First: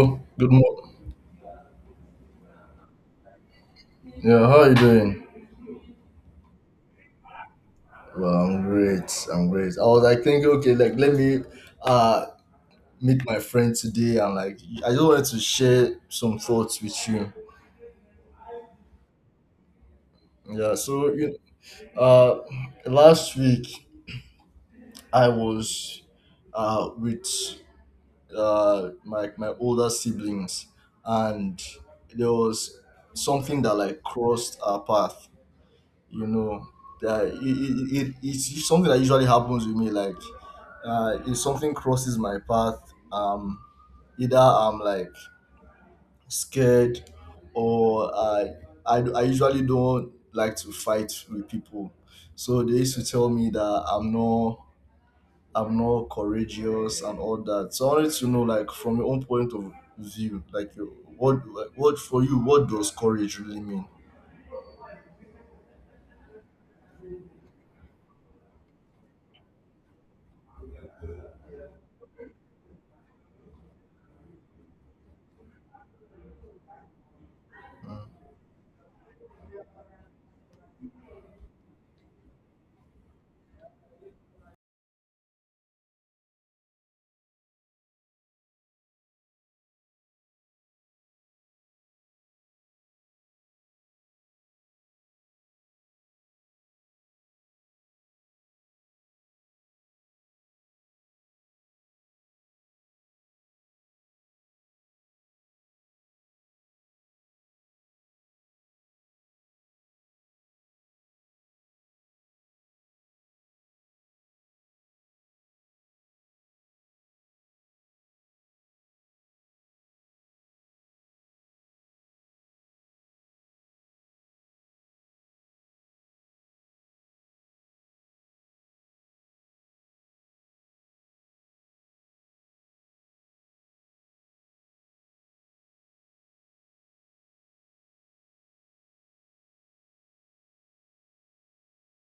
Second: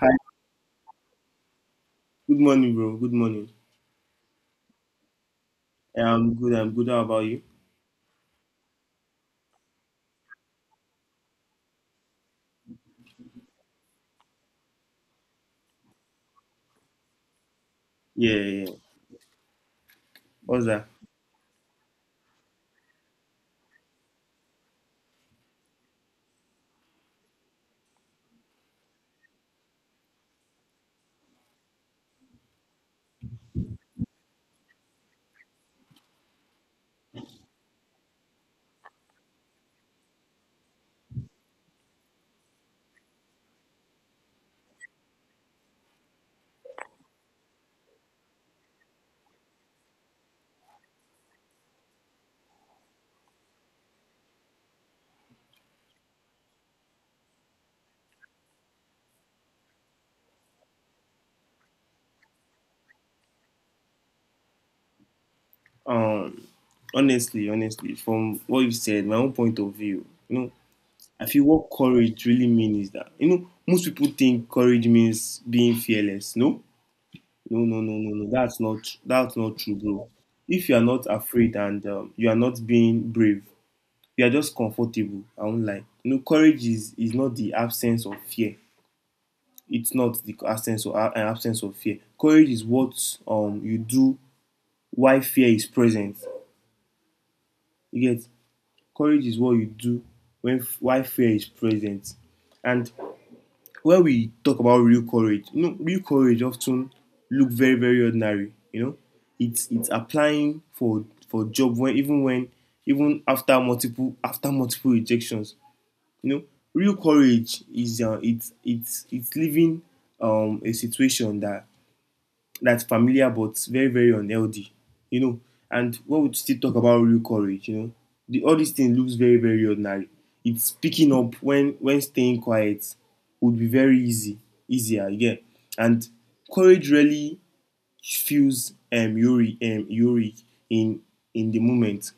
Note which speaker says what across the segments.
Speaker 1: Hi,
Speaker 2: good morning.
Speaker 1: good morning, bro. Good morning.
Speaker 2: Yeah, how are you doing?
Speaker 1: Yeah, I'm good. I'm good. How about you?
Speaker 2: Well, I'm great. I'm great. I was like thinking, okay, like let me uh meet my friend today, and like I just wanted to share some thoughts with you.
Speaker 1: Yeah, yeah, yeah. What's
Speaker 2: Yeah,
Speaker 1: that?
Speaker 2: so you uh last week I was with my older siblings, and there was something that like crossed our path, you know, that it's something that usually happens with me, like if something crosses my path, either I'm like scared, or I usually don't like to fight with people. So they used to tell me that I'm not, I'm not courageous and all that. So I wanted to know, like, from your own point of view, like, what for you, what does courage really mean?
Speaker 1: Um, honestly, honestly, from what you said, my own point of view, you know, I feel what courage really means is that you know most people think courage means being fearless. No, no, no, no, no, no. That's not true, bro. If you are not afraid and you are not being brave, you are just comfortable. I won't lie. You know, courage is not the absence of fear. It's not the absence or an absence of fear. Courage is what you do while fear is present. You get courage is what you do when while fear is present. And when we talk about real courage, you know, real courage often look very very ordinary. You know, it's applying for a job when even after multiple rejections. You know, real courage is it's living a situation that that's familiar but very, very unhealthy, you know. And when we still talk about real courage, you know, all these things looks very, very ordinary. It's picking up when staying quiet would be very easy, easier, yeah. And courage really feels eury in the moment.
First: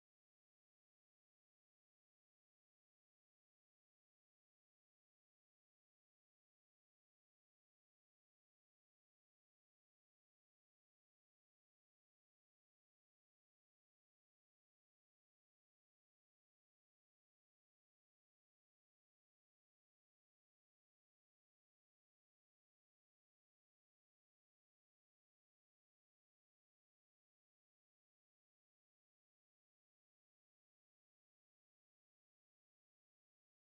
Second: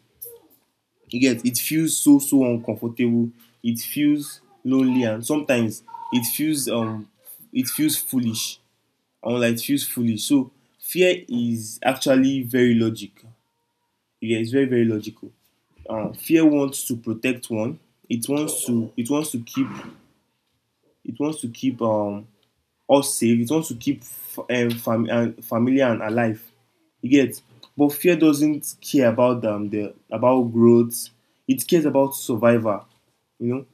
Speaker 1: You get it feels so so uncomfortable. It feels lonely and sometimes it feels um it feels foolish and will like fuse fully. So fear is actually very logical. Yeah, it's very very logical. Fear wants to protect one. It wants to keep it wants to keep us safe. It wants to keep f- fam- and familiar and alive. You get, but fear doesn't care about the about growth. It cares about survival. You know,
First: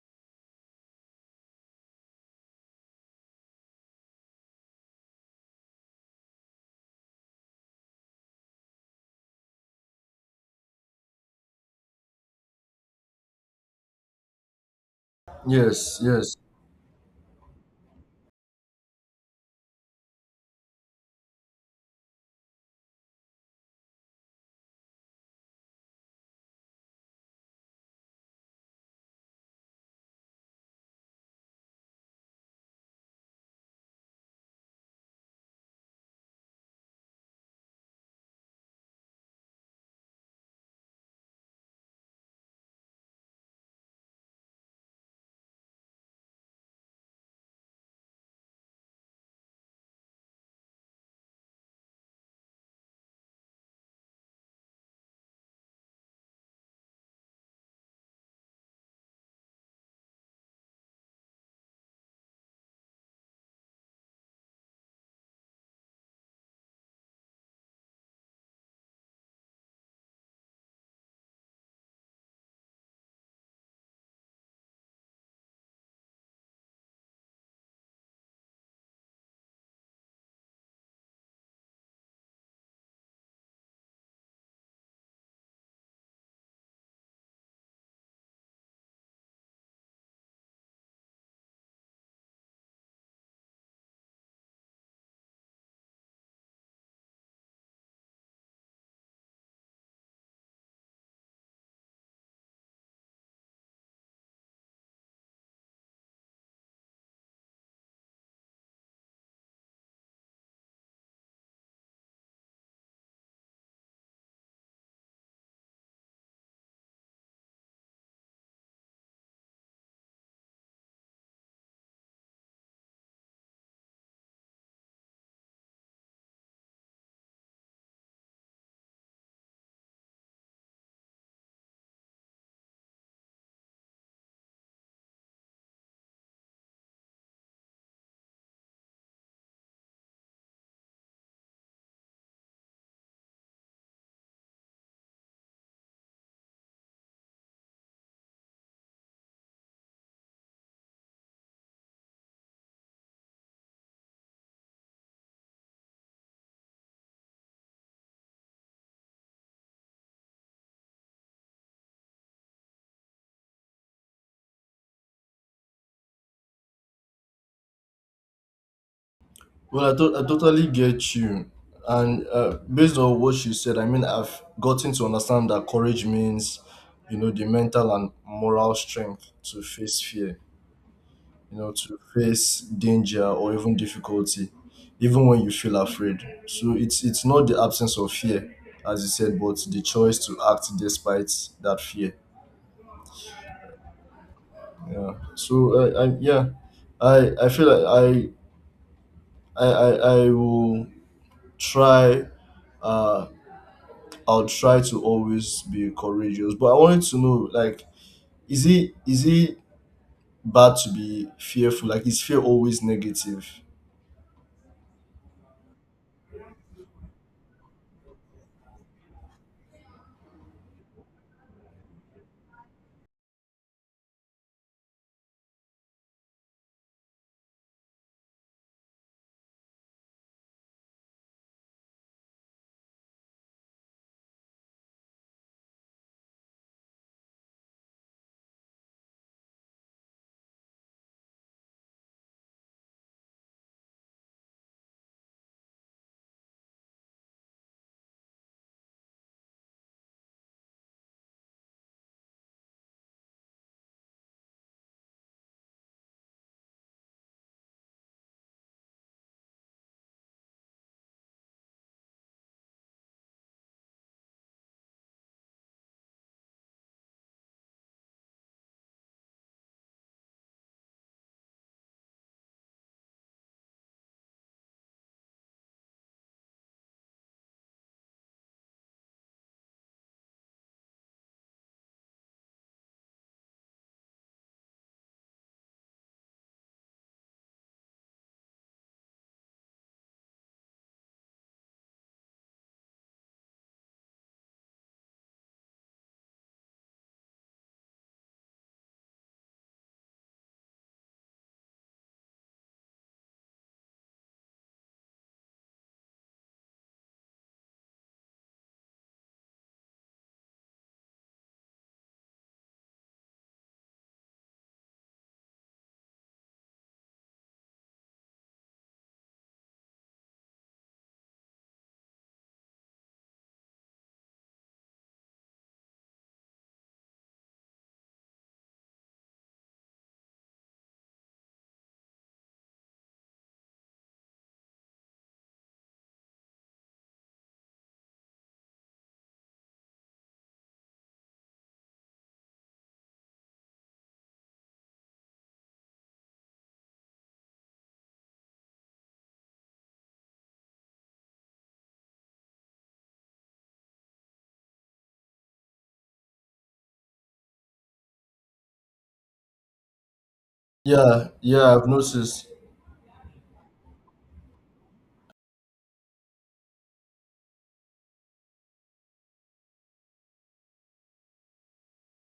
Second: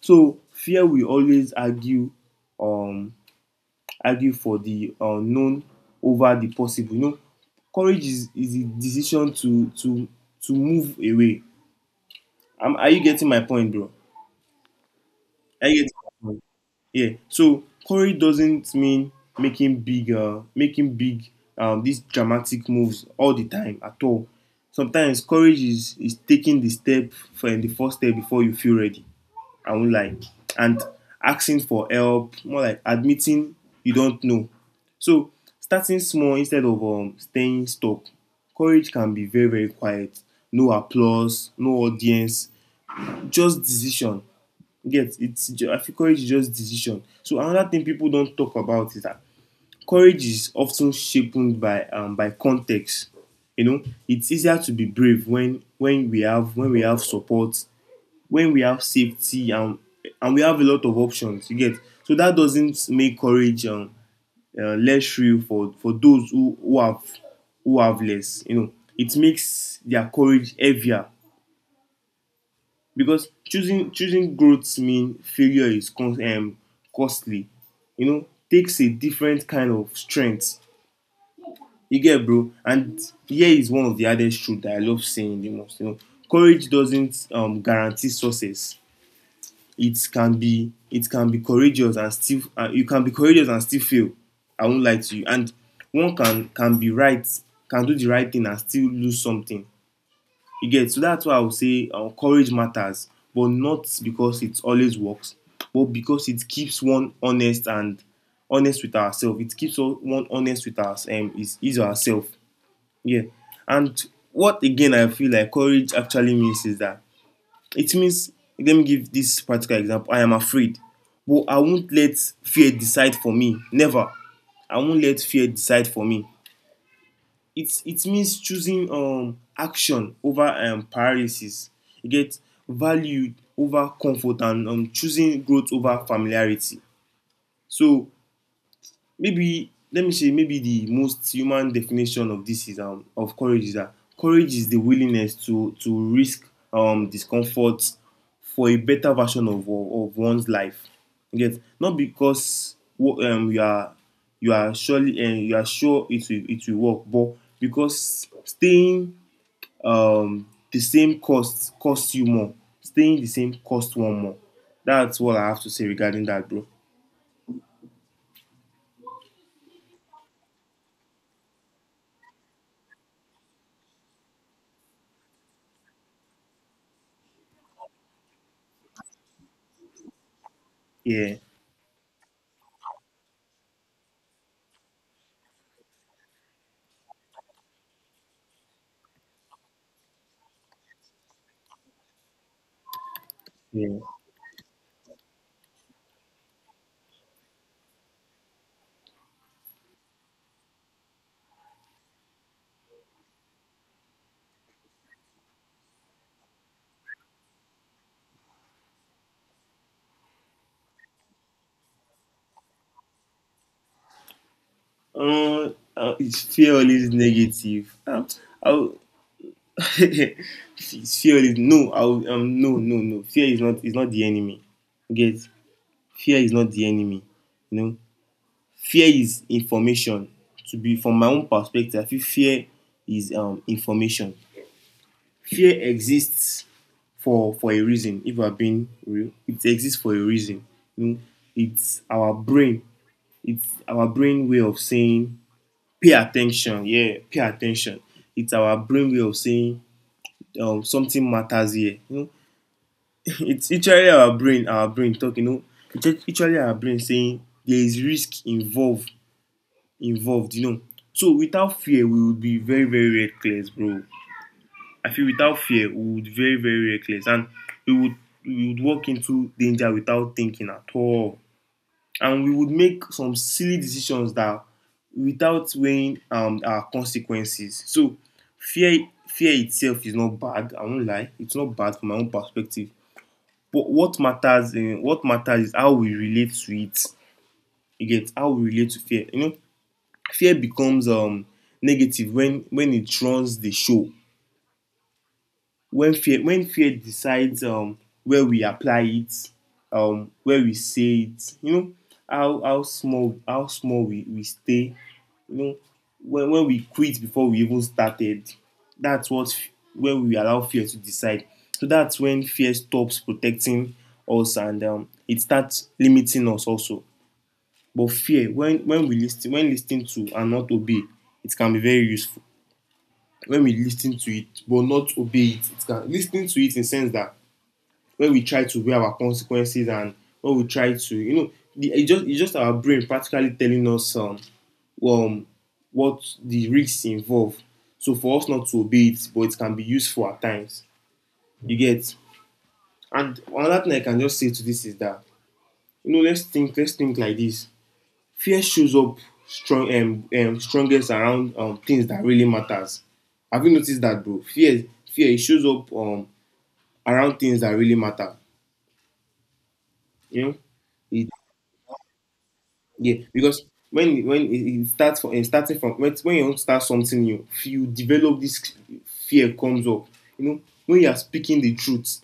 Speaker 1: so fear will always argue um argue for the unknown over the possible. You know, courage is the decision to move away. Am, are you getting my point, bro? Are you getting
Speaker 2: Yes,
Speaker 1: my
Speaker 2: yes.
Speaker 1: point? Yeah. So courage doesn't mean making big these dramatic moves all the time at all. Sometimes courage is taking the step for the first step before you feel ready. I won't lie. And asking for help, more like admitting you don't know. So starting small instead of staying stuck. Courage can be very, very quiet. No applause, no audience, just decision. You get it's I feel courage is just decision. So another thing people don't talk about is that courage is often shaped by context. You know, it's easier to be brave when we have support, when we have safety, and we have a lot of options, you get, so that doesn't make courage less real for those who have less, you know. It makes their courage heavier because choosing growth mean failure is con costly, you know, takes a different kind of strength, you get, bro. And here is one of the hardest truths that I love saying the most, you know. Courage doesn't guarantee success. It can be courageous and still you can be courageous and still fail. I won't lie to you. And one can be right, can do the right thing and still lose something. You get, so that's why I would say courage matters, but not because it always works, but because it keeps one honest, and honest with ourselves. It keeps one honest with us, is ourself, yeah. And what again I feel like courage actually means is that it means, let me give this practical example. I am afraid, but I won't let fear decide for me. Never. I won't let fear decide for me. It means choosing action over paralysis. You get value over comfort and choosing growth over familiarity. So maybe let me say maybe the most human definition of this is of courage is that courage is the willingness to risk discomfort for a better version of one's life. You get not because you are surely you are sure it will work, but because staying um, the same costs you more. Staying the same costs one more. That's what I have to say regarding that, bro.
Speaker 2: Well, I totally get you. And based on what you said, I mean, I've gotten to understand that courage means, you know, the mental and moral strength to face fear,
Speaker 1: Yeah,
Speaker 2: you know, to face danger or even difficulty, even when you feel afraid. So it's not the absence of fear, as you said, but the choice to act despite that fear.
Speaker 1: yeah.
Speaker 2: Yeah. So yeah, I feel like I will try, uh I'll try to always be courageous. But I wanted to know, like, is it, is it bad to be fearful? Like, is fear always negative?
Speaker 1: It's fear always negative. I'll, it's fear is no. I'll, no, no, no. Fear is not. Is not the enemy. Get fear is not the enemy. You know, fear is information. To be from my own perspective, I feel fear is information. Fear exists for a reason. If we're being real, it exists for a reason. You know, it's our brain. It's our brain way of saying pay attention, yeah, pay attention. It's our brain way of saying something matters here. You know, it's literally our brain talking. You know, it's literally our brain saying there is risk involved. You know, so without fear, we would be very, very reckless, bro. I feel without fear, we would be very, very reckless, and we would we would walk into danger without thinking at all. And we would make some silly decisions that without weighing our consequences. So fear fear itself is not bad. I won't lie, it's not bad from my own perspective. But what matters is how we relate to it. You get how we relate to fear. You know, fear becomes negative when it runs the show. When fear decides where we apply it, where we say it. You know how small we stay, you know, when we quit before we even started, that's what when we allow fear to decide. So that's when fear stops protecting us and it starts limiting us also. But fear when we listen when listening to and not obey, it can be very useful. When we listen to it but not obey it, it can, listening to it in the sense that when we try to weigh our consequences, and when we try to, you know, it just it's just our brain practically telling us um, what the risks involve. So for us not to obey it, but it can be useful at times. You get. And another thing I can just say to this is that, you know, let's think like this. Fear shows up strong strongest around things that really matters. Have you noticed that, bro? Fear it shows up around things that really matter. You know,
Speaker 2: Yeah,
Speaker 1: it
Speaker 2: yeah, I've noticed.
Speaker 1: yeah, because when it starts from it starting from when you want to start something new, you develop this fear comes up. You know, when you are speaking the truth,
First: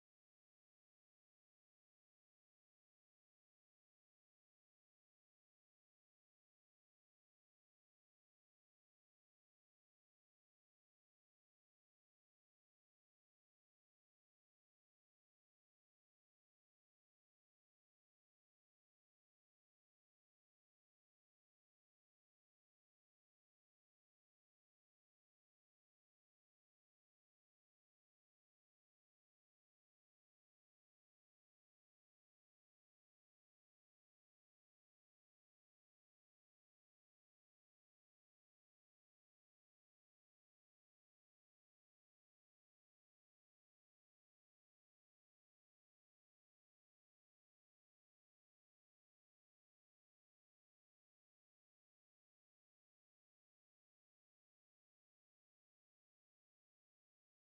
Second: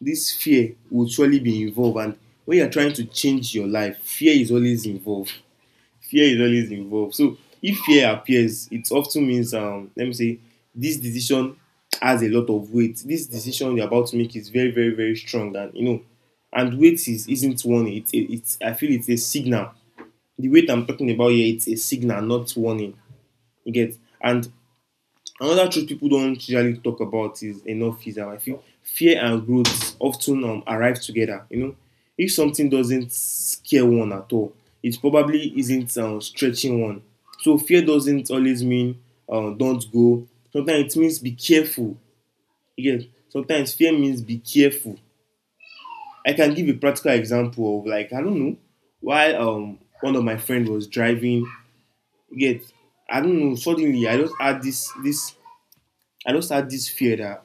Speaker 1: this fear will surely be involved. And when you are trying to change your life, fear is always involved. Fear is always involved. So if fear appears, it often means let me say this decision has a lot of weight. This decision you're about to make is very very very strong, and you know, and weight is isn't one. It's I feel it's a signal, the weight I'm talking about here, it's a signal, not warning. You get. And another truth people don't usually talk about is enough is I feel fear and growth often arrive together. You know, if something doesn't scare one at all, it probably isn't stretching one. So fear doesn't always mean don't go. Sometimes it means be careful. You get sometimes fear means be careful. I can give a practical example of like I don't know why one of my friend was driving. You get I don't know, suddenly I just had this fear that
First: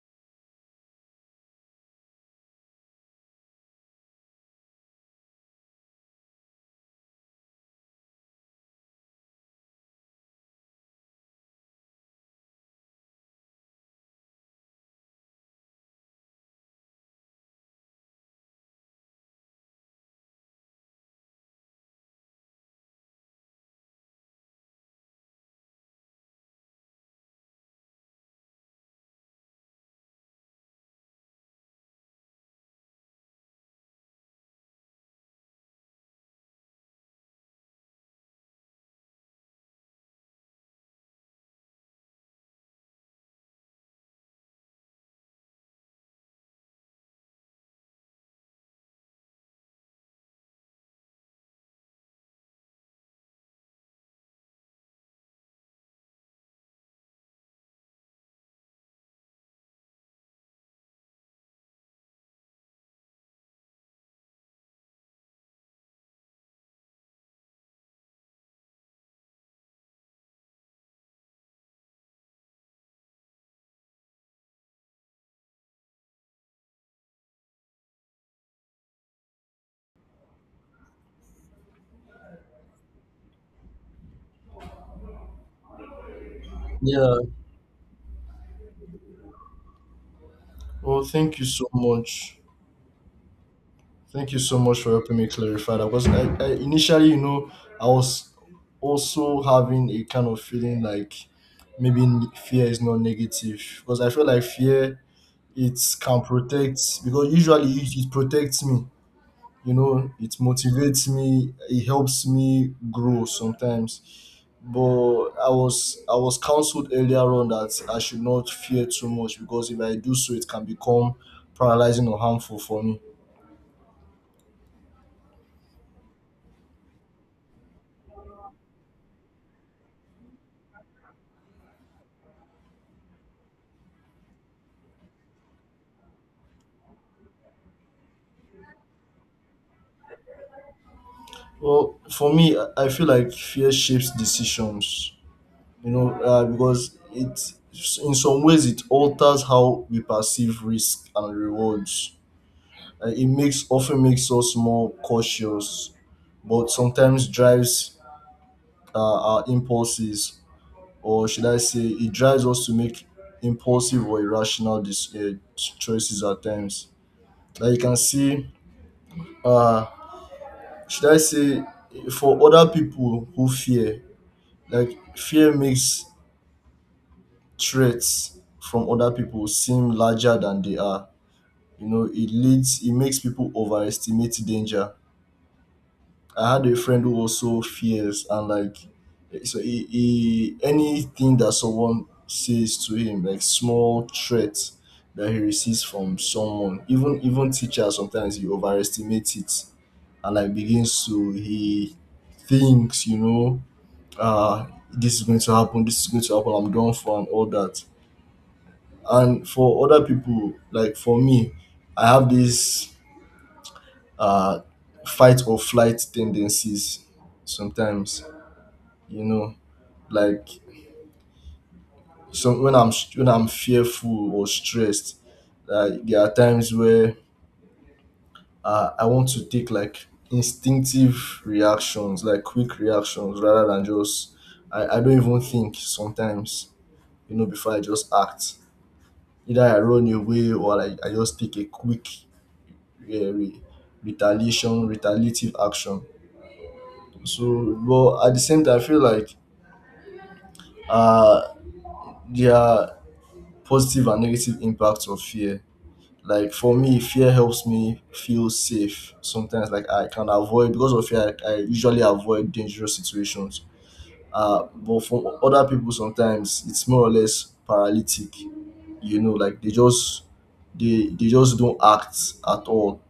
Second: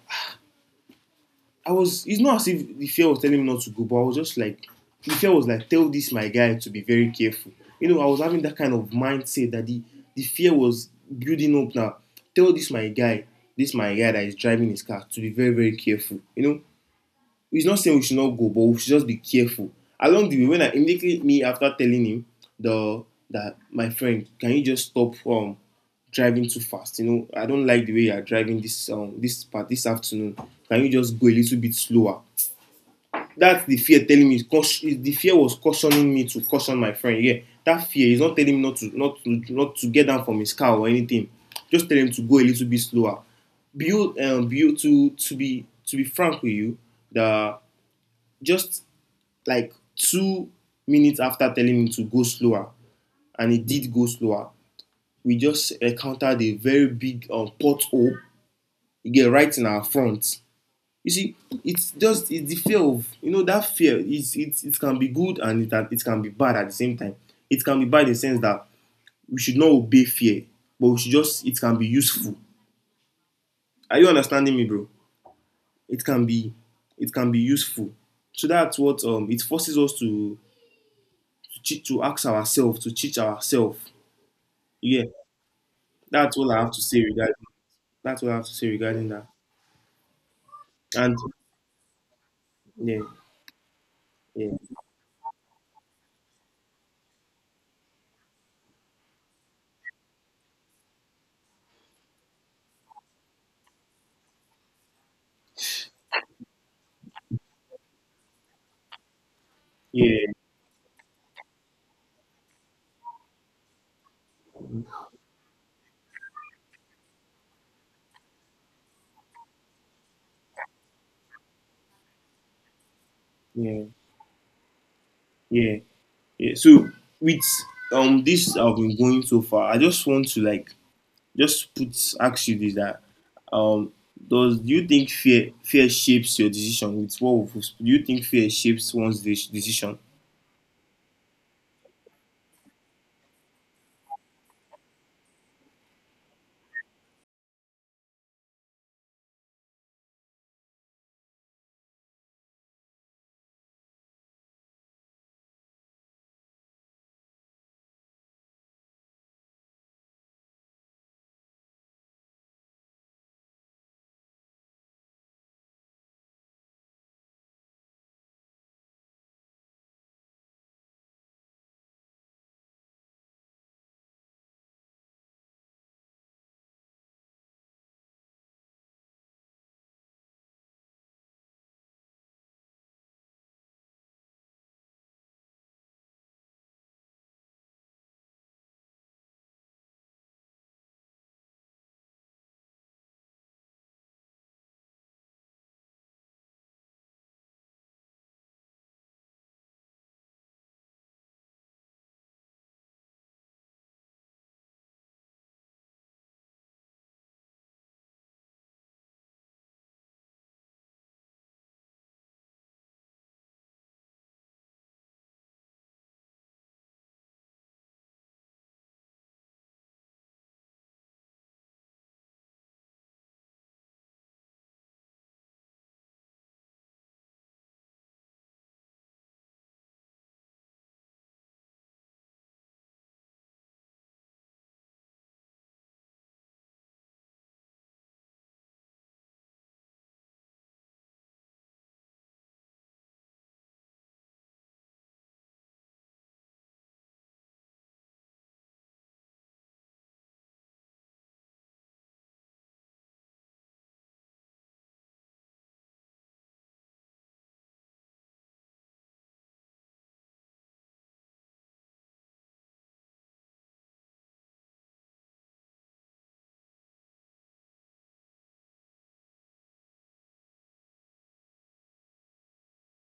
Speaker 1: I was, it's not as if the fear was telling me not to go, but I was just like the fear was like tell this my guy to be very careful. You know, I was having that kind of mindset that the fear was building up now. Tell this my guy that is driving his car to be very, very careful. You know, he's not saying we should not go, but we should just be careful. Along the way, when I immediately me after telling him the that my friend, can you just stop driving too fast? You know, I don't like the way you are driving this part this afternoon. Can you just go a little bit slower? That's the fear telling me. The fear was cautioning me to caution my friend. Yeah, that fear is not telling me not to get down from his car or anything. Just tell him to go a little bit slower. Build build To be frank with you, the just like 2 minutes after telling me to go slower, and it did go slower, we just encountered a very big pothole you get right in our front. You see, it's just it's the fear of that fear. It can be good and it can be bad at the same time. It can be bad in the sense that we should not obey fear, but we should just it can be useful. Are you understanding me, bro? It can be it can be useful. So that's what it forces us to to ask ourselves, to teach ourselves. Yeah, that's all I have to say
Speaker 2: Yeah.
Speaker 1: regarding. That's all I have to say regarding that.
Speaker 2: Well,
Speaker 1: And
Speaker 2: thank you so much.
Speaker 1: yeah,
Speaker 2: Thank you
Speaker 1: yeah,
Speaker 2: so much for helping me clarify that. Because I initially, you know, I was also having a kind of feeling like maybe fear is not negative. Because I feel like fear, it can protect, because usually it protects me. You know, it
Speaker 1: yeah,
Speaker 2: motivates me, it helps me grow sometimes. But I was counseled earlier on that I should not fear too much, because if I do so it can become paralyzing or harmful for me.
Speaker 1: yeah, yeah, yeah. So with this I've been going so far, I just want to like just put ask you this that um does do you think fear shapes your decision with do you think fear shapes one's decision?
Speaker 2: Well, for me, I feel like fear shapes decisions, you know, because it, in some ways, it alters how we perceive risk and rewards. It makes often makes us more cautious, but sometimes drives our impulses. Or should I say, it drives us to make impulsive or irrational choices at times. Like you can see, uh, should I say, for other people who fear, like fear makes threats from other people seem larger than they are. You know, it leads, it makes people overestimate danger. I had a friend who was so fierce, and like so he, anything that someone says to him, like small threats that he receives from someone, even even teachers, sometimes he overestimates it and like begins to, he thinks, you know, this is going to happen, this is going to happen, I'm done for, and all that. And for other people, like for me, I have this uh fight or flight tendencies sometimes, you know, like some, when i'm, when I'm fearful or stressed, like there are times where I want to take like instinctive reactions, like quick reactions, rather than just, I don't even think sometimes, you know, before I just act. Either I run away, or like I just take a quick, uh, re- retaliation retaliative action. So but at the same time, I feel like uh there are positive and negative impacts of fear. Like for me, fear helps me feel safe. Sometimes, like I can avoid, because of fear, I usually avoid dangerous situations. But for other people, sometimes it's more or less paralytic. You know, like they just, they just don't act at all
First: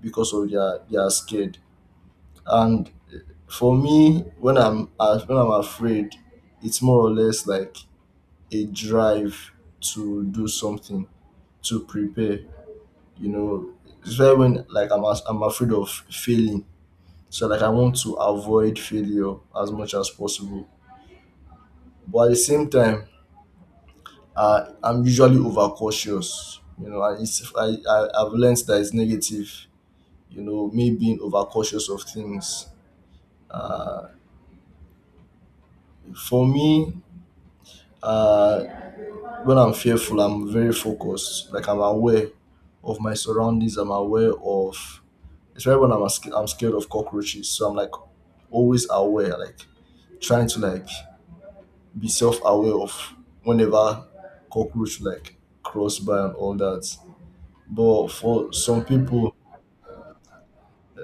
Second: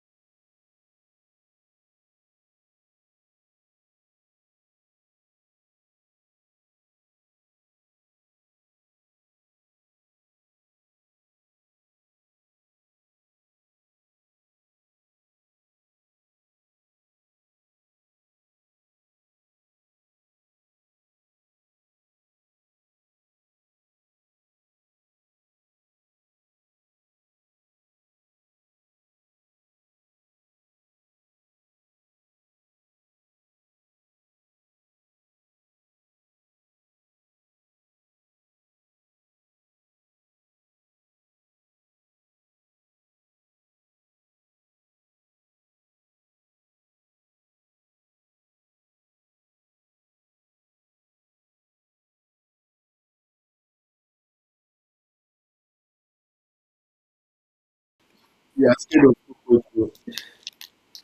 Speaker 2: because of their, they are scared. And for me, when I'm afraid, it's more or less like a drive to do something, to prepare, you know. It's why when like I'm I'm afraid of failing, so like I want to avoid failure as much as possible. But at the same time, I'm usually overcautious, you know, and it's, I've learned that it's negative, you know, me being overcautious of things. For me, uh when I'm fearful, I'm very focused, like I'm aware of my surroundings, I'm aware of, it's especially when I'm scared of cockroaches, so I'm like always aware, like trying to like be self-aware of whenever cockroach like cross by and all that. But for
Speaker 1: Yeah,
Speaker 2: some
Speaker 1: scared of
Speaker 2: people,
Speaker 1: cockroach.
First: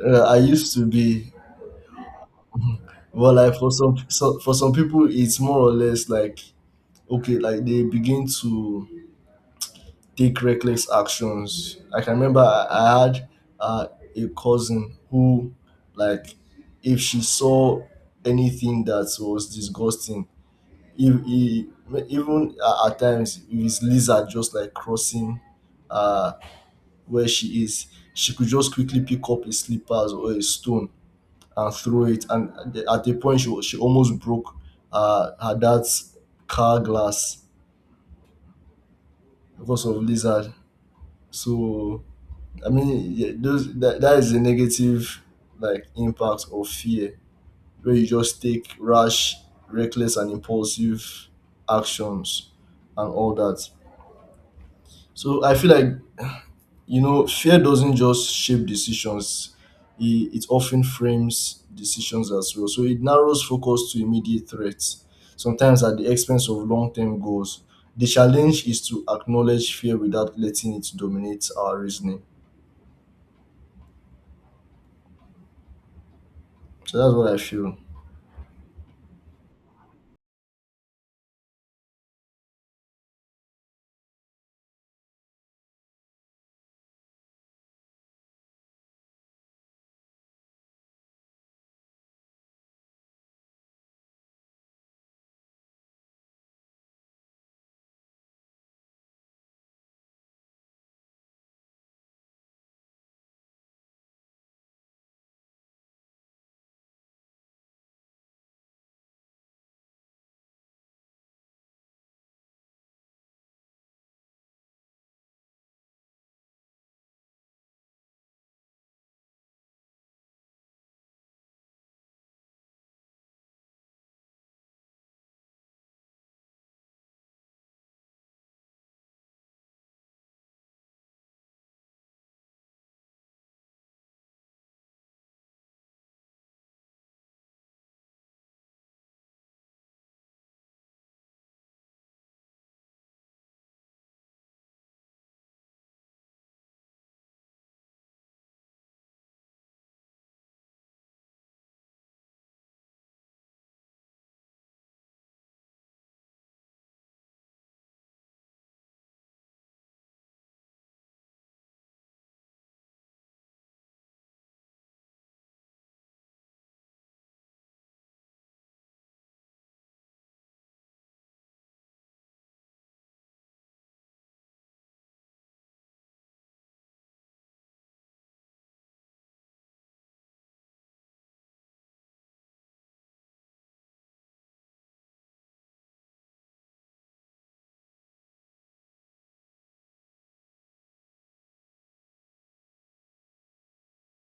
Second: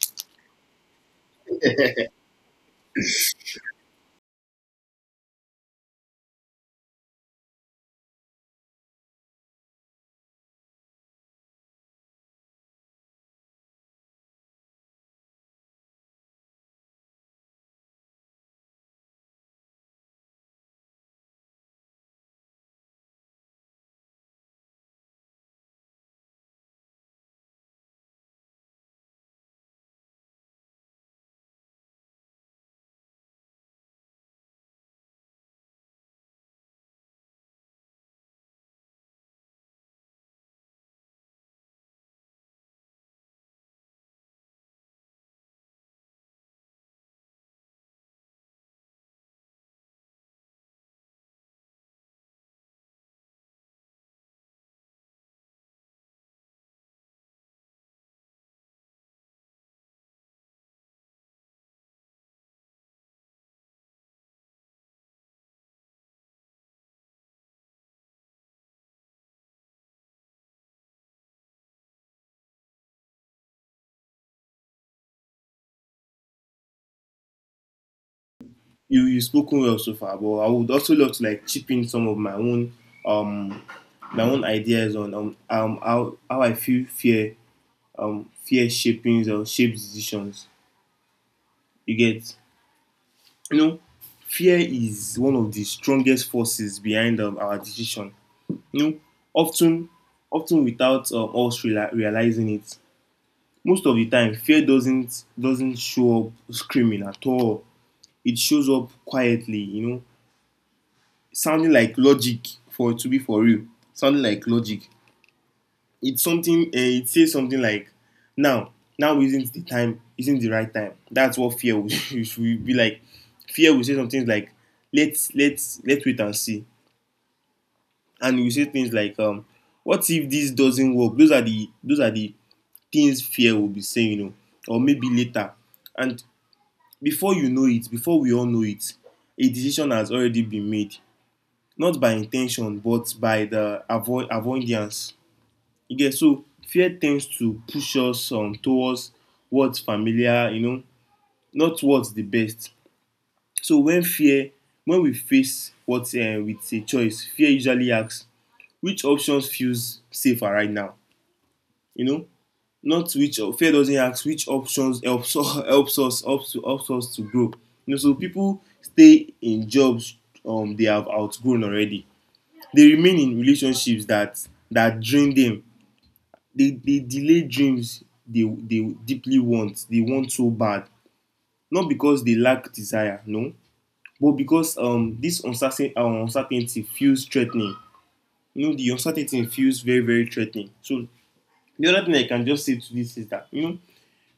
Speaker 2: I used to be well, like for some, so, for some people, it's more or less like, okay, like they begin to take reckless actions. Like I remember, I had uh, a cousin who like, if she saw anything that was disgusting, if he even at times, if his lizard just like crossing uh where she is, she could just quickly pick up a slippers or a stone and throw it. And at the, at a point she almost broke her dad's car glass because of lizard. So I mean, yeah, that is the negative, like impact of fear, where you just take rash, reckless, and impulsive actions and all that. So I feel like, you know, fear doesn't just shape decisions; it often frames decisions as well. So it narrows focus to immediate threats, sometimes at the expense of long-term goals. The challenge is to acknowledge fear without letting it dominate our reasoning. So that's what I feel.
Speaker 1: You spoken well so far, but I would also love to like chip in some of um my own ideas on how I feel fear shaping or shapes decisions. You get, you know, fear is one of the strongest forces behind our decision. You know, often often without us realizing it. Most of the time, fear doesn't show up screaming at all. It shows up quietly. You know, sounding like logic for to be for real. Sounding like logic, it's something, it says something like now, now isn't the time, isn't the right time. That's what fear will, should be like fear will say something like let's wait and see. And you say things like what if this doesn't work. Those are the things fear will be saying, you know, or maybe later. And before you know it, before we all know it, a decision has already been made, not by intention but by the avoidance. You get, so fear tends to push us towards what's familiar, you know, not what's the best. So when fear, when we face what with a choice, fear usually asks which options feels safer right now, you know, not which fear doesn't ask which options helps helps us to grow, you know. So people stay in jobs they have outgrown already. They remain in relationships that drain them. They delay dreams they deeply want, they want so bad, not because they lack desire, no, but because this uncertainty feels threatening. You know, the uncertainty feels very very threatening. So the other thing I can just say to this is that, you know,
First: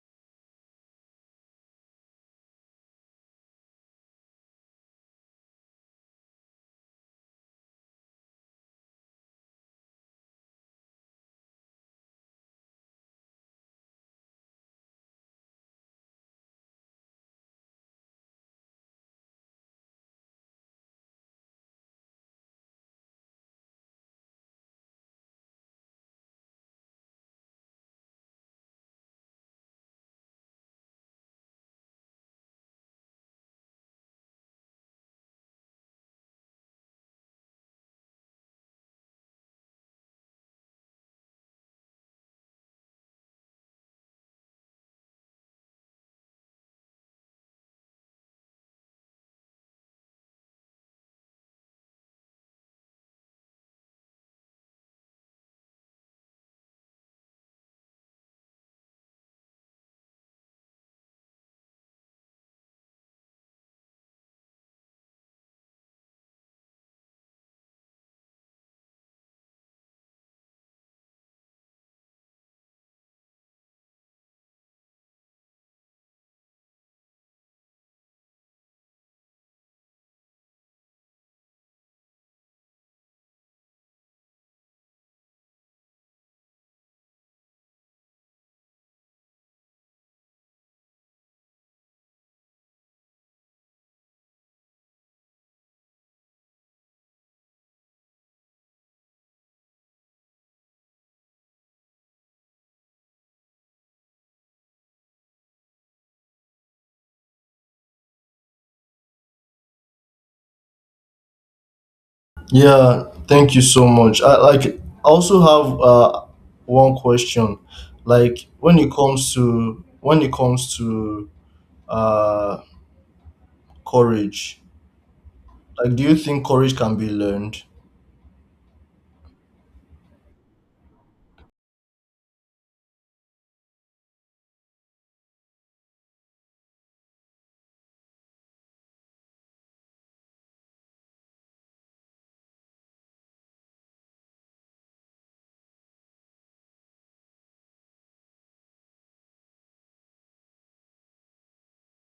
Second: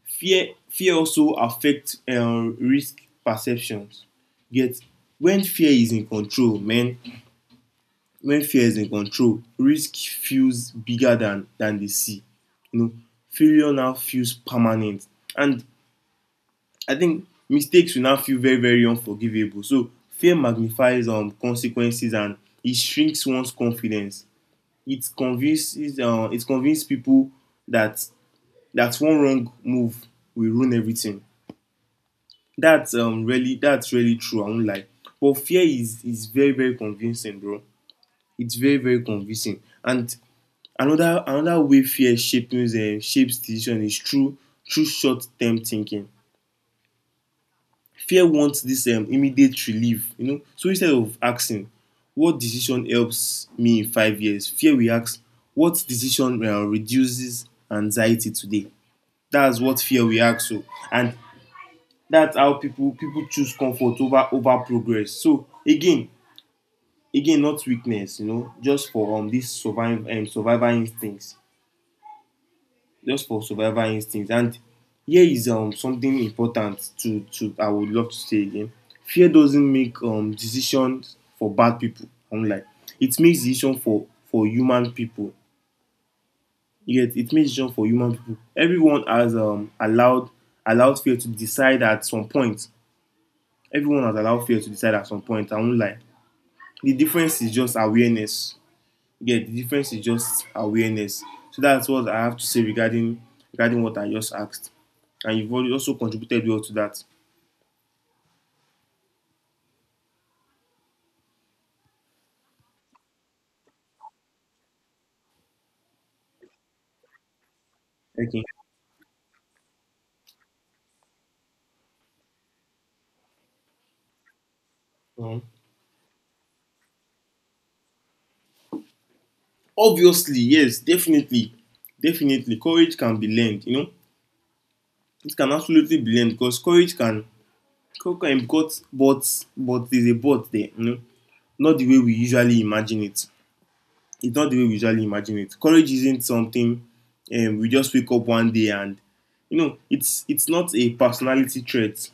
Speaker 1: fear also affects risk perceptions. Yet when fear is in control, man, when fear is in control, risk feels bigger than the sea, you know. Failure now feels permanent, and I think mistakes will now feel very very unforgivable. So fear magnifies consequences, and it shrinks one's confidence. It convinces, it convinces people that, that one wrong move will ruin everything. That's really, that's really true, I won't lie. But fear is very very convincing, bro. It's very very convincing. And another way fear shapes decision is through through short term thinking. Fear wants this immediate relief, you know. So instead of asking what decision helps me in 5 years, fear will ask what decision reduces anxiety today. That's what fear will ask. So and that's how people choose comfort over over progress. So again, again, not weakness, you know, just for this survive survival instincts. Just for survival instincts. And here is something important to I would love to say again. Fear doesn't make decisions for bad people. I'm like, it makes decisions for human people. Yet it makes decisions for human people. Everyone has allowed fear to decide at some point. Everyone has allowed fear to decide at some point. I won't lie. The difference is just awareness. Yeah, the difference is just awareness. So that's what I have to say regarding, regarding what I just asked, and you've already also contributed well to that.
Speaker 2: Yeah, thank you so much. I like, I also have one question.
Speaker 1: Okay.
Speaker 2: Like, when it comes to, when it comes to uh courage,
Speaker 1: Mm.
Speaker 2: like, do you think courage can be learned?
Speaker 1: Obviously yes, definitely. Definitely courage can be learned, you know. It can absolutely be learned because courage can but there's a but there, you know. Not the way we usually imagine it. It's not the way we usually imagine it. Courage isn't something we just wake up one day and, you know, it's not a personality trait.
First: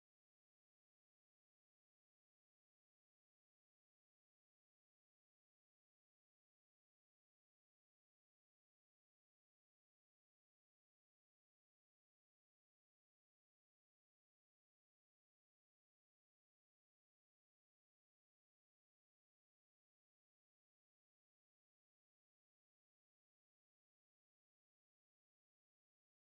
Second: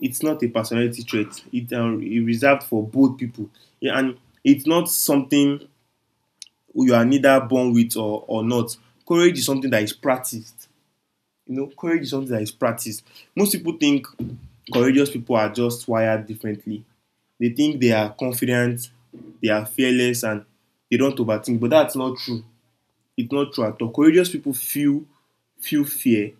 Speaker 1: It's not a personality trait. It's reserved for bold people, yeah, and it's not something you are neither born with or not. Courage is something that is practiced. You know, courage is something that is practiced. Most people think courageous people are just wired differently. They think they are confident, they are fearless, and they don't overthink. But that's not true. It's not true at all. Courageous people feel fear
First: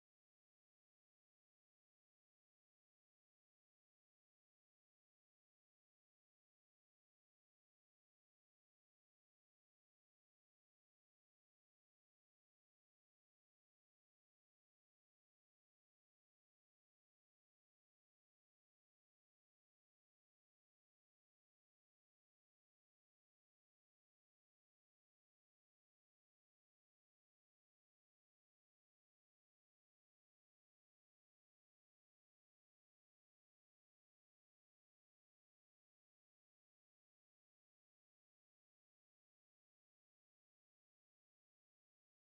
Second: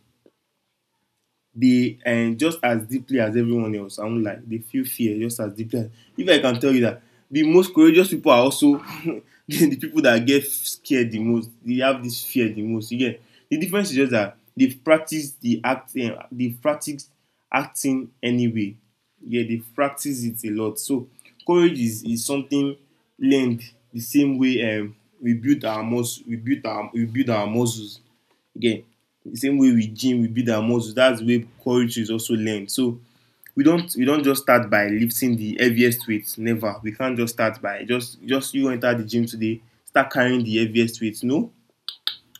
Speaker 1: they just as deeply as everyone else. I won't lie. They feel fear just as deeply. As, if I can tell you that the most courageous people are also the people that get scared the most. They have this fear the most. You get, the difference is just that they've practiced the acting. They've practiced acting anyway. Yeah, they practice it a lot. So courage is something learned the same way we build our muscles. We build our muscles. Again, the same way with gym, we build our muscles. That's the way courage is also learned. So we don't just start by lifting the heaviest weights. Never. We can't just start by just you enter the gym today, start carrying the heaviest weights. No,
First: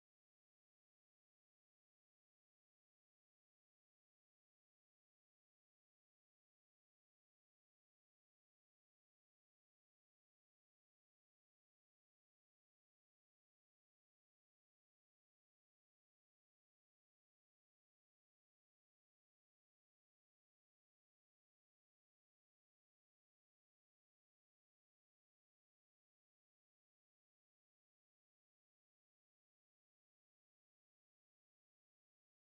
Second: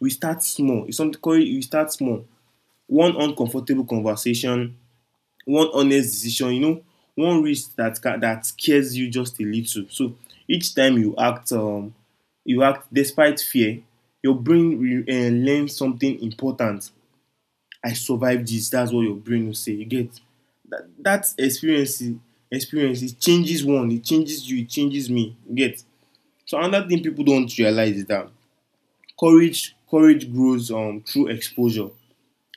Speaker 1: we start small. It's something courage. We start small. One uncomfortable conversation, one honest decision. You know, one risk that scares you just a little. So each time you act despite fear. Your brain learns something important. I survive this. That's what your brain will say. You get that experience, experience it changes one, it changes you, it changes me. You get, so another thing people don't realize is that courage grows through exposure,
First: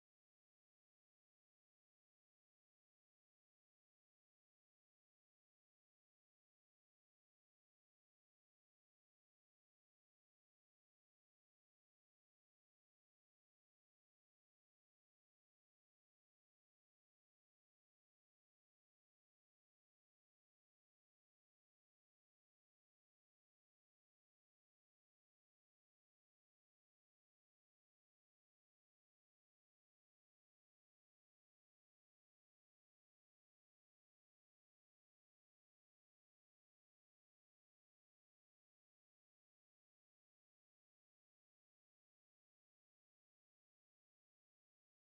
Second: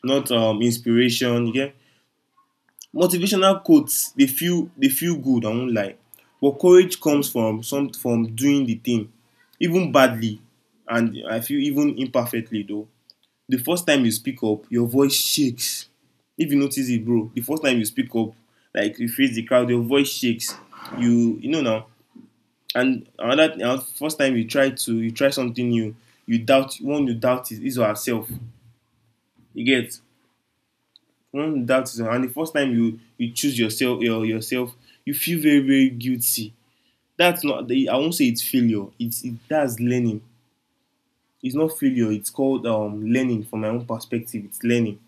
Speaker 1: not inspiration. You get, motivational quotes they feel good, I won't lie. But courage comes from some from doing the thing, even badly, and I feel even imperfectly though. The first time you speak up, your voice shakes. If you notice it, bro, the first time you speak up, like you face the crowd, your voice shakes. You know now. And another and first time you try to you try something new, you doubt one you doubt is yourself. You get one you doubt is. And the first time you you choose yourself, your yourself, you feel very very guilty. That's not the, I won't say it's failure, it's it, that's learning. It's not failure, it's called learning. From my own perspective, it's learning.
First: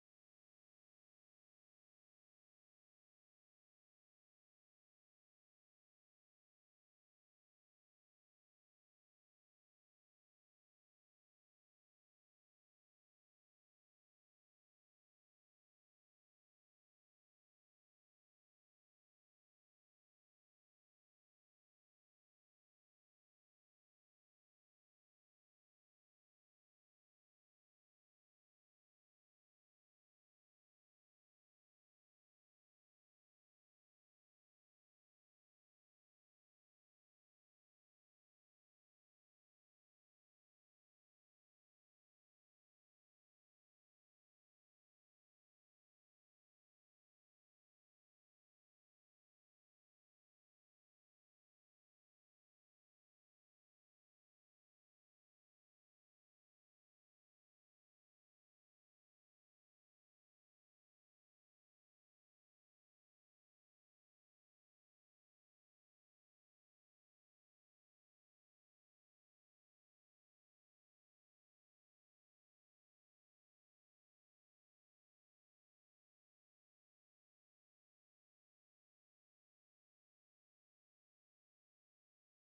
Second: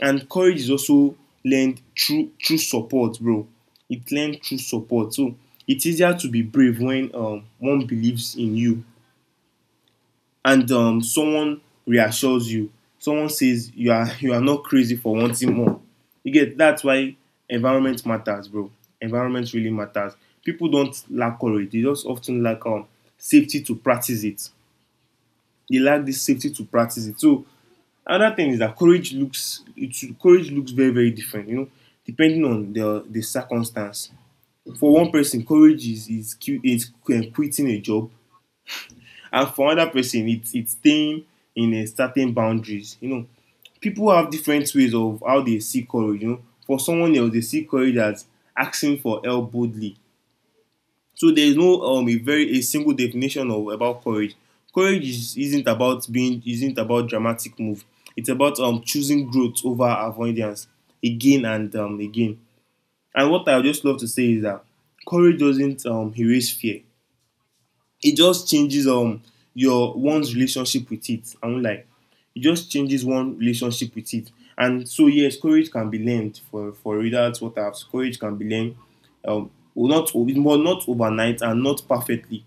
Speaker 1: And courage is also learned through through support, bro. It learned through support. So it's easier to be brave when one believes in you, and someone reassures you, someone says you are you are not crazy for wanting more. You get, that's why environment matters, bro. Environment really matters. People don't lack courage, they just often lack safety to practice it. They lack this safety to practice it. So Another thing is that courage looks very very different. You know, depending on the circumstance. For one person, courage is, is quitting a job, and for another person, it's staying in a certain boundaries. You know, people have different ways of how they see courage. You know, for someone else, they see courage as asking for help boldly. So there is no a very a single definition of about courage. Courage is, isn't about dramatic move. It's about choosing growth over avoidance again and again. And what I would just love to say is that courage doesn't erase fear, it just changes your one's relationship with it. I won't lie. It just changes one relationship with it. And so yes, courage can be learned for readers. What I've courage can be learned. Well, not o- well, not overnight and not perfectly,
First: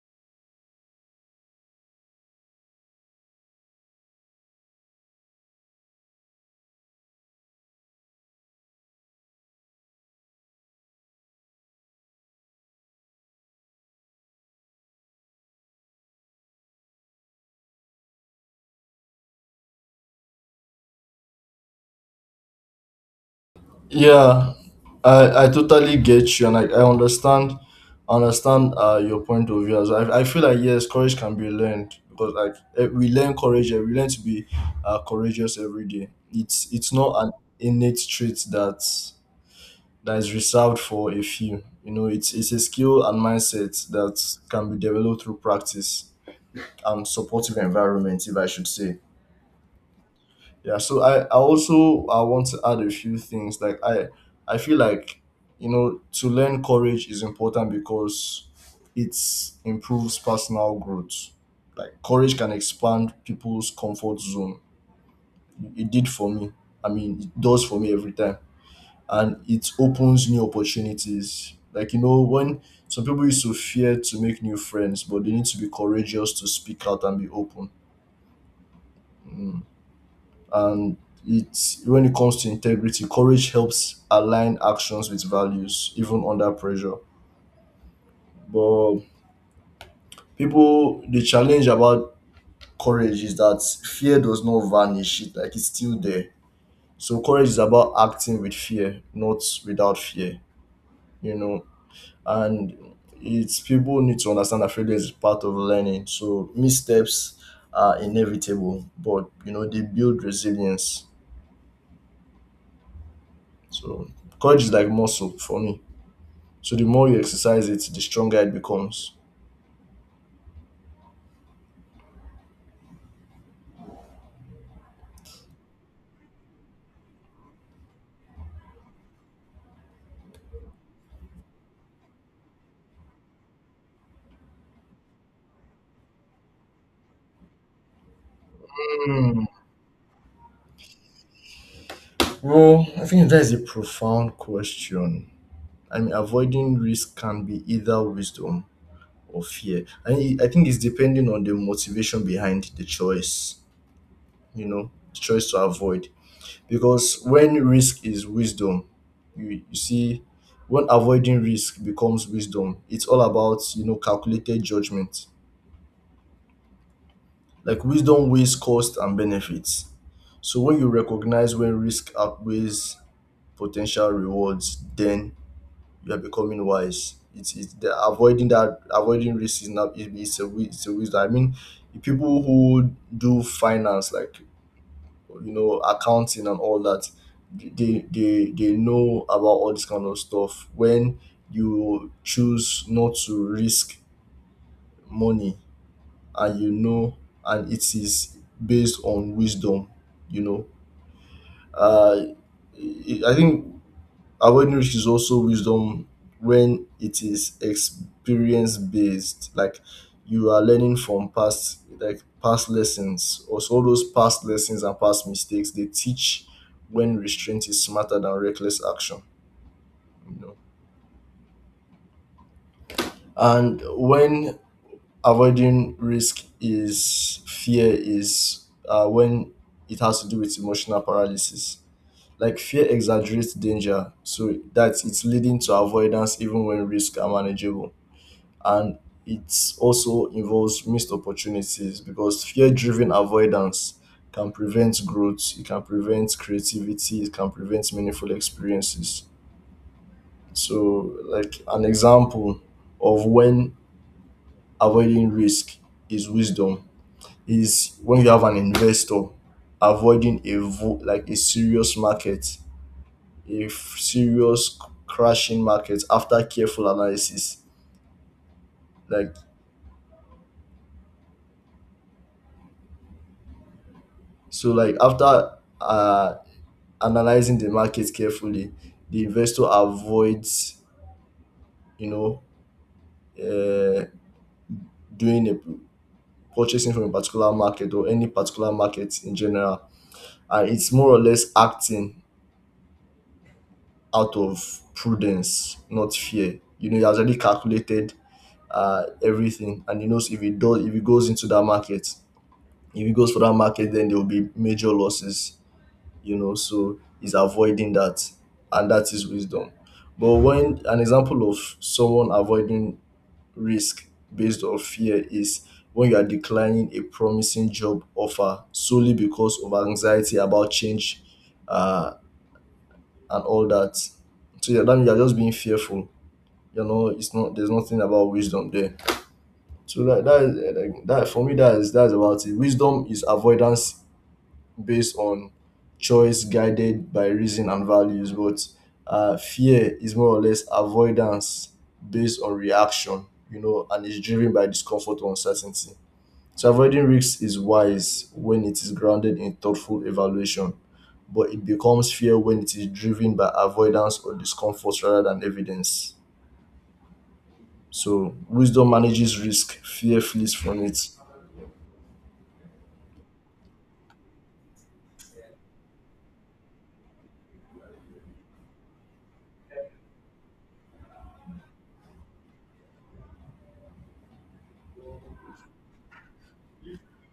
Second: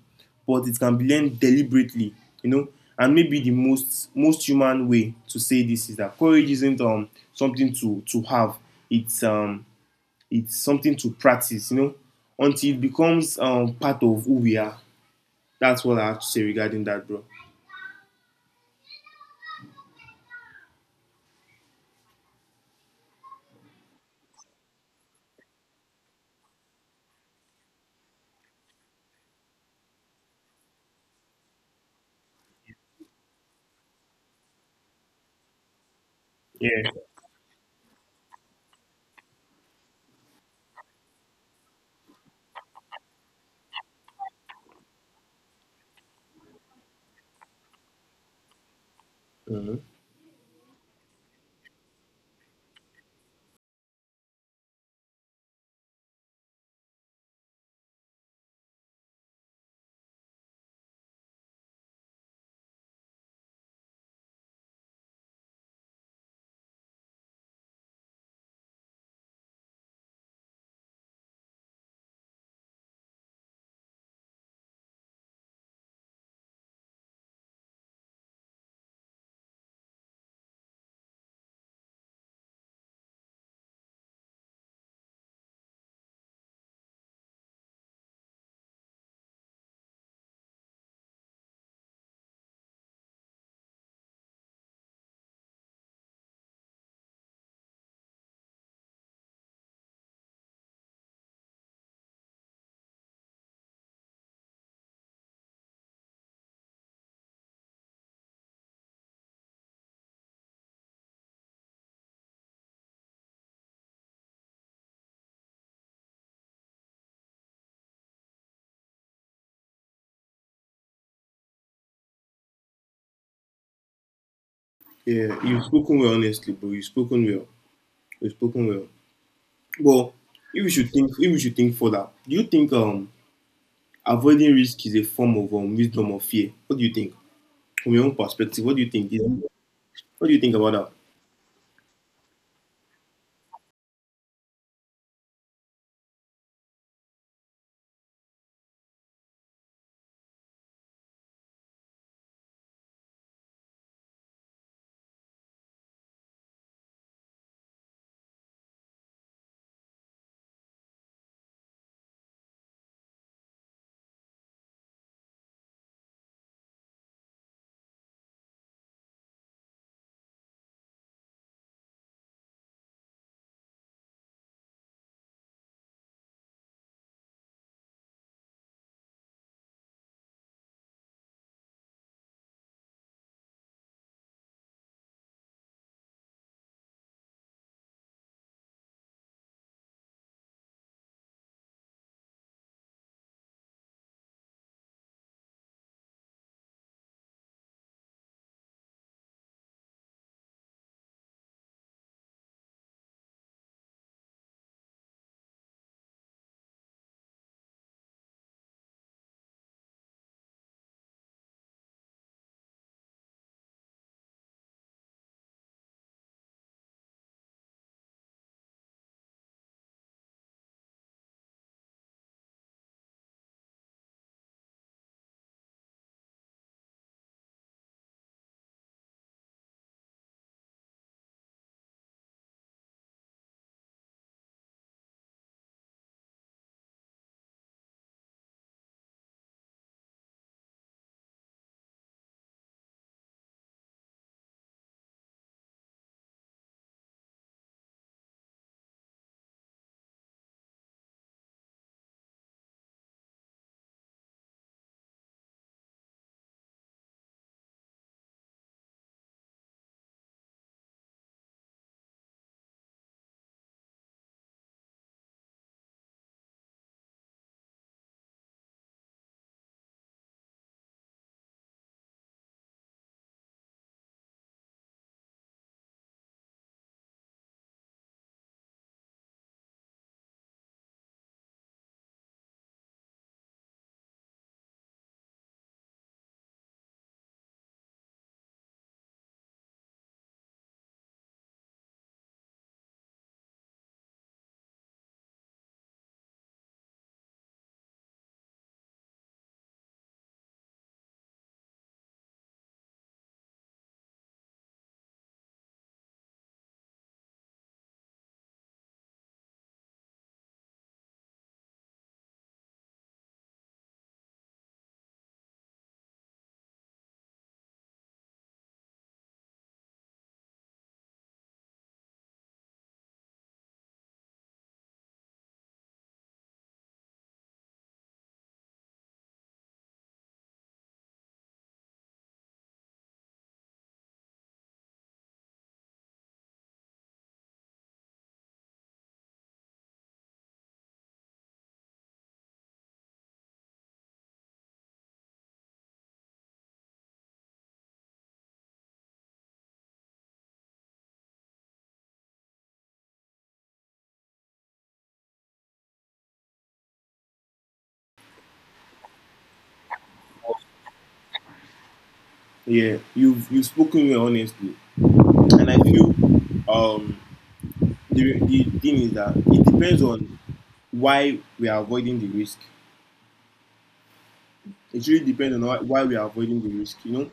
Speaker 1: but it can be learned deliberately. You know, and maybe the most human way to say this is that courage isn't something to have. It's it's something to practice. You know, until it becomes part of who we are. That's what I have to say regarding that, bro.
Speaker 2: Yeah, I totally get you, and I understand, understand your point of view as well. I feel like yes, courage can be learned, because like eh, we learn courage, eh, we learn to be courageous every day. It's
Speaker 1: Yeah.
Speaker 2: not an innate trait that, that is reserved for a few. You know, it's a skill and mindset that can be developed through practice and supportive environment, if I should say.
Speaker 1: Mm-hmm.
Speaker 2: Yeah, so I also, I want to add a few things. Like I feel like, you know, to learn courage is important because it improves personal growth. Like courage can expand people's comfort zone. It did for me. I mean, it does for me every time, and it opens new opportunities. Like, you know, when some people used to fear to make new friends, but they need to be courageous to speak out and be open. Mm. And it's, when it comes to integrity, courage helps align actions with values, even under pressure. But people, the challenge about courage is that fear does not vanish; like it's still there. So courage is about acting with fear, not without fear. You know, and it's, people need to understand that failure is part of learning. So missteps are inevitable, but you know they build resilience. So courage is like muscle for me. So the more you exercise it, the stronger it becomes.
Speaker 1: Yeah, you've spoken well, honestly, bro. You've spoken well. You've spoken well. But if we should think, if we should think further, do you think avoiding risk is a form of wisdom or fear? What do you think from your own perspective? What do you think?
Speaker 2: Hmm.
Speaker 1: What do you think about that?
Speaker 2: Well, I think that is a profound question. I mean, avoiding risk can be either wisdom or fear. I mean, I think it's depending on the motivation behind the choice, you know, the choice to avoid. Because when risk is wisdom, you see, when avoiding risk becomes wisdom, it's all about, you know, calculated judgment. Like wisdom weighs cost and benefits. So when you recognize when risk outweighs potential rewards, then you are becoming wise. It's the avoiding, that avoiding risk is not it's a it's a wisdom. I mean, the people who do finance, like, you know, accounting and all that, they they know about all this kind of stuff. When you choose not to risk money, and you know, and it is based on wisdom, you know, uh I think awareness is also wisdom, when it is experience based. Like, you are learning from past, like past lessons. Also, all those past lessons and past mistakes, they teach when restraint is smarter than reckless action, you know. And when avoiding risk is fear is when it has to do with emotional paralysis. Like fear exaggerates danger, so that it's leading to avoidance even when risks are manageable. And it also involves missed opportunities, because fear-driven avoidance can prevent growth, it can prevent creativity, it can prevent meaningful experiences. So, like an example of when avoiding risk is wisdom is when you have an investor avoiding like a serious market, serious crashing market after careful analysis. Like, so, like after uh, analyzing the market carefully, the investor avoids, you know, uh, doing a purchasing from a particular market or any particular market in general, and it's more or less acting out of prudence, not fear. You know, he has already calculated everything. And he knows if he does, if he goes into that market, if he goes for that market, then there will be major losses. You know, so he's avoiding that, and that is wisdom. But when, an example of someone avoiding risk based on fear is when you are declining a promising job offer solely because of anxiety about change, uh, and all that. So yeah, that means you're just being fearful. You know, it's not, there's nothing about wisdom there. So that, that is like that, for me that is, that's about it. Wisdom is avoidance based on choice guided by reason and values, but fear is more or less avoidance based on reaction, you know, and is driven by discomfort or uncertainty. So avoiding risks is wise when it is grounded in thoughtful evaluation, but it becomes fear when it is driven by avoidance or discomfort rather than evidence. So wisdom manages risk, fear flees from it.
Speaker 1: Yeah, you've spoken well, honestly, and I feel um the thing is that it depends on why we are avoiding the risk. It really depends on why we are avoiding the risk. You know,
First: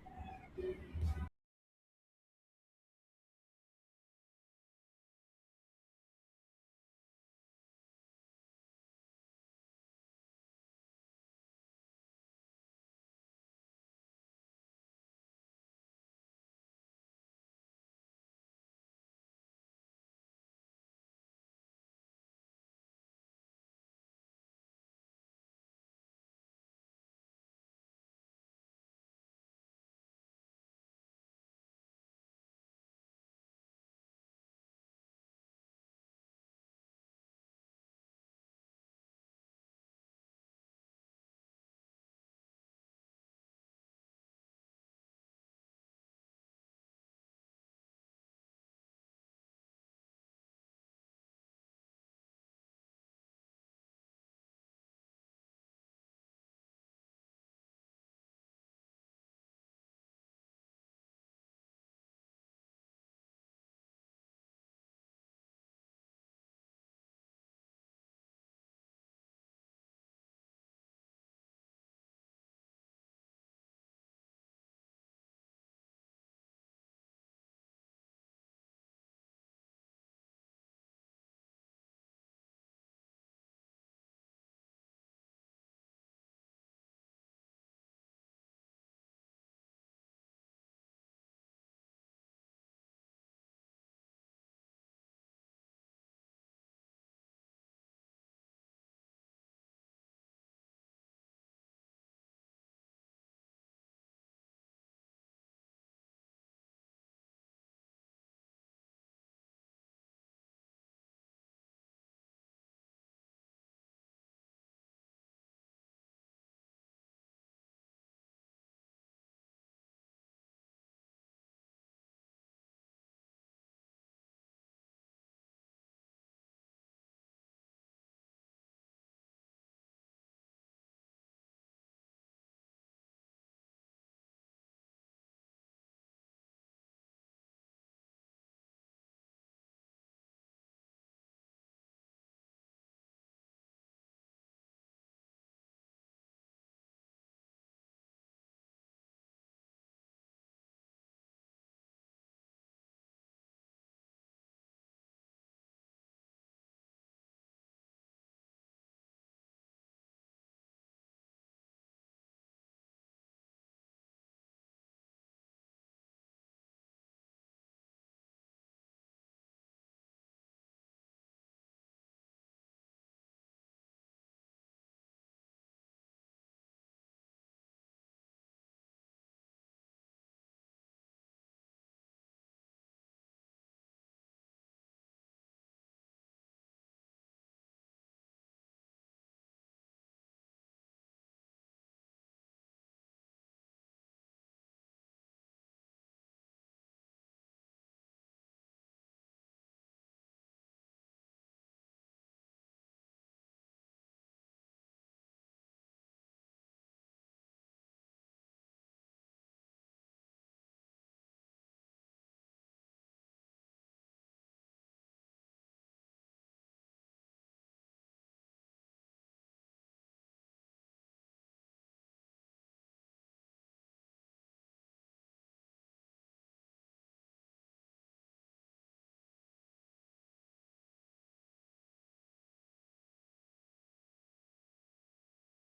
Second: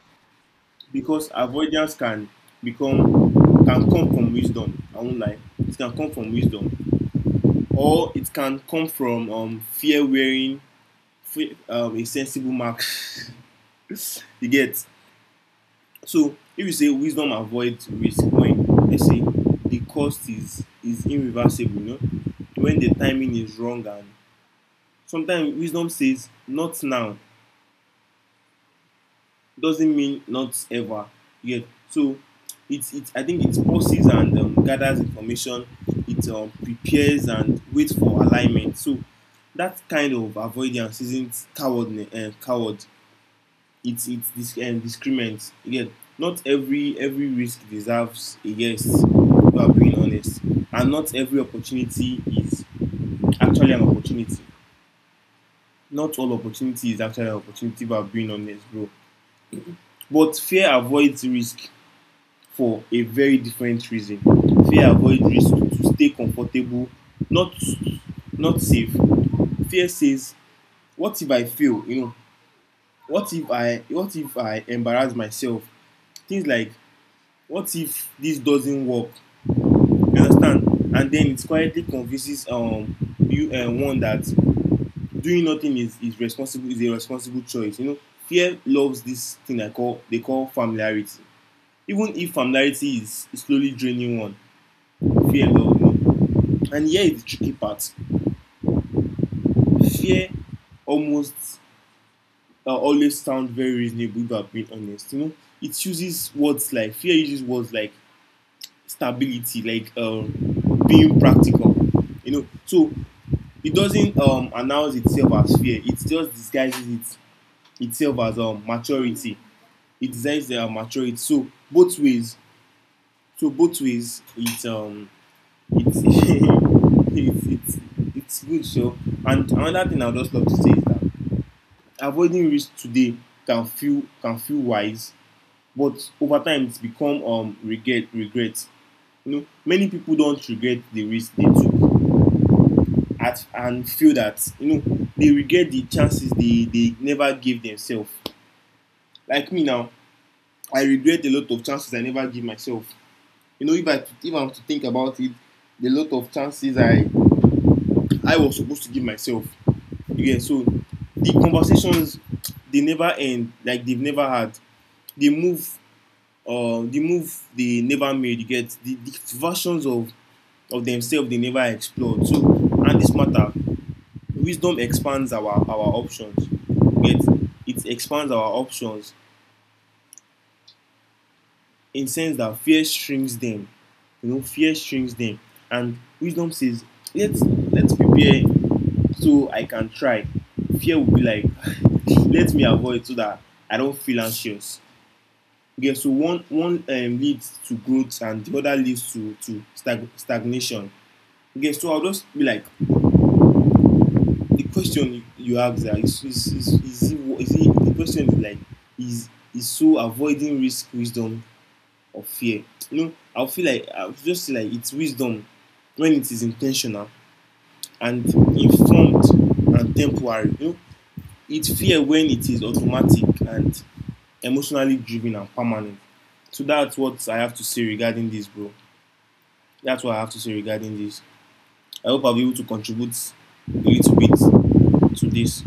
Speaker 1: because avoidance become can come from wisdom. I won't lie, it can come from wisdom, or it can come from fear wearing a sensible mark. You get. So if you say wisdom avoids risk when they say the cost is irreversible, you know, when the timing is wrong. And sometimes wisdom says not now doesn't mean not ever yet. So it's it I think it pauses and, gathers information. It, prepares and waits for alignment. So that kind of avoidance isn't cowardness, coward. It's this, discriminant again. Not every risk deserves a yes if are being honest, and not every opportunity is actually an opportunity. Not all opportunity is actually an opportunity if are being honest, bro. But fear avoids risk for a very different reason. Fear avoid risk to stay comfortable, not not safe. Fear says, what if I fail, you know, what if I, what if I embarrass myself, things like, what if this doesn't work? You understand. And then it quietly convinces, you one that doing nothing is responsible, is a responsible choice, you know. Fear loves this thing I call, they call familiarity, even if familiarity is slowly draining one. Fear love, you know. And here is the tricky part. Fear almost, always sounds very reasonable if I'm being honest. You know, it uses words like, fear uses words like stability, like, being practical. You know, so it doesn't, announce itself as fear. It just disguises itself as, maturity. It disguises their maturity. So both ways. So both ways. It. It's it's good. So, and another thing I would just love to say is that avoiding risk today can feel wise, but over time it's become regret. You know, many people don't regret the risk they took at and feel that, you know, they regret the chances they never gave themselves. Like me now, I regret a lot of chances I never give myself. You know, if I have to think about it, the lot of chances I was supposed to give myself. Yeah, so the conversations they never end, like they've never had. They move, the move they never made, you get, the versions of themselves they never explored. So, and this matter, wisdom expands our options, you get, it expands our options, in sense that fear shrinks them, you know, fear shrinks them. And wisdom says, let's let's prepare so I can try. Fear will be like, let me avoid so that I don't feel anxious. Okay, so one leads to growth and the other leads to stagnation. Okay, so I'll just be like, the question you ask there the question is like, is so avoiding risk, wisdom or fear? You know, I feel like I would just say, like, it's wisdom when it is intentional and informed and temporary. You know, it's fear when it is automatic and emotionally driven and permanent. So that's what I have to say regarding this, bro. That's what I have to say regarding this. I hope I'll be able to contribute a little bit to this.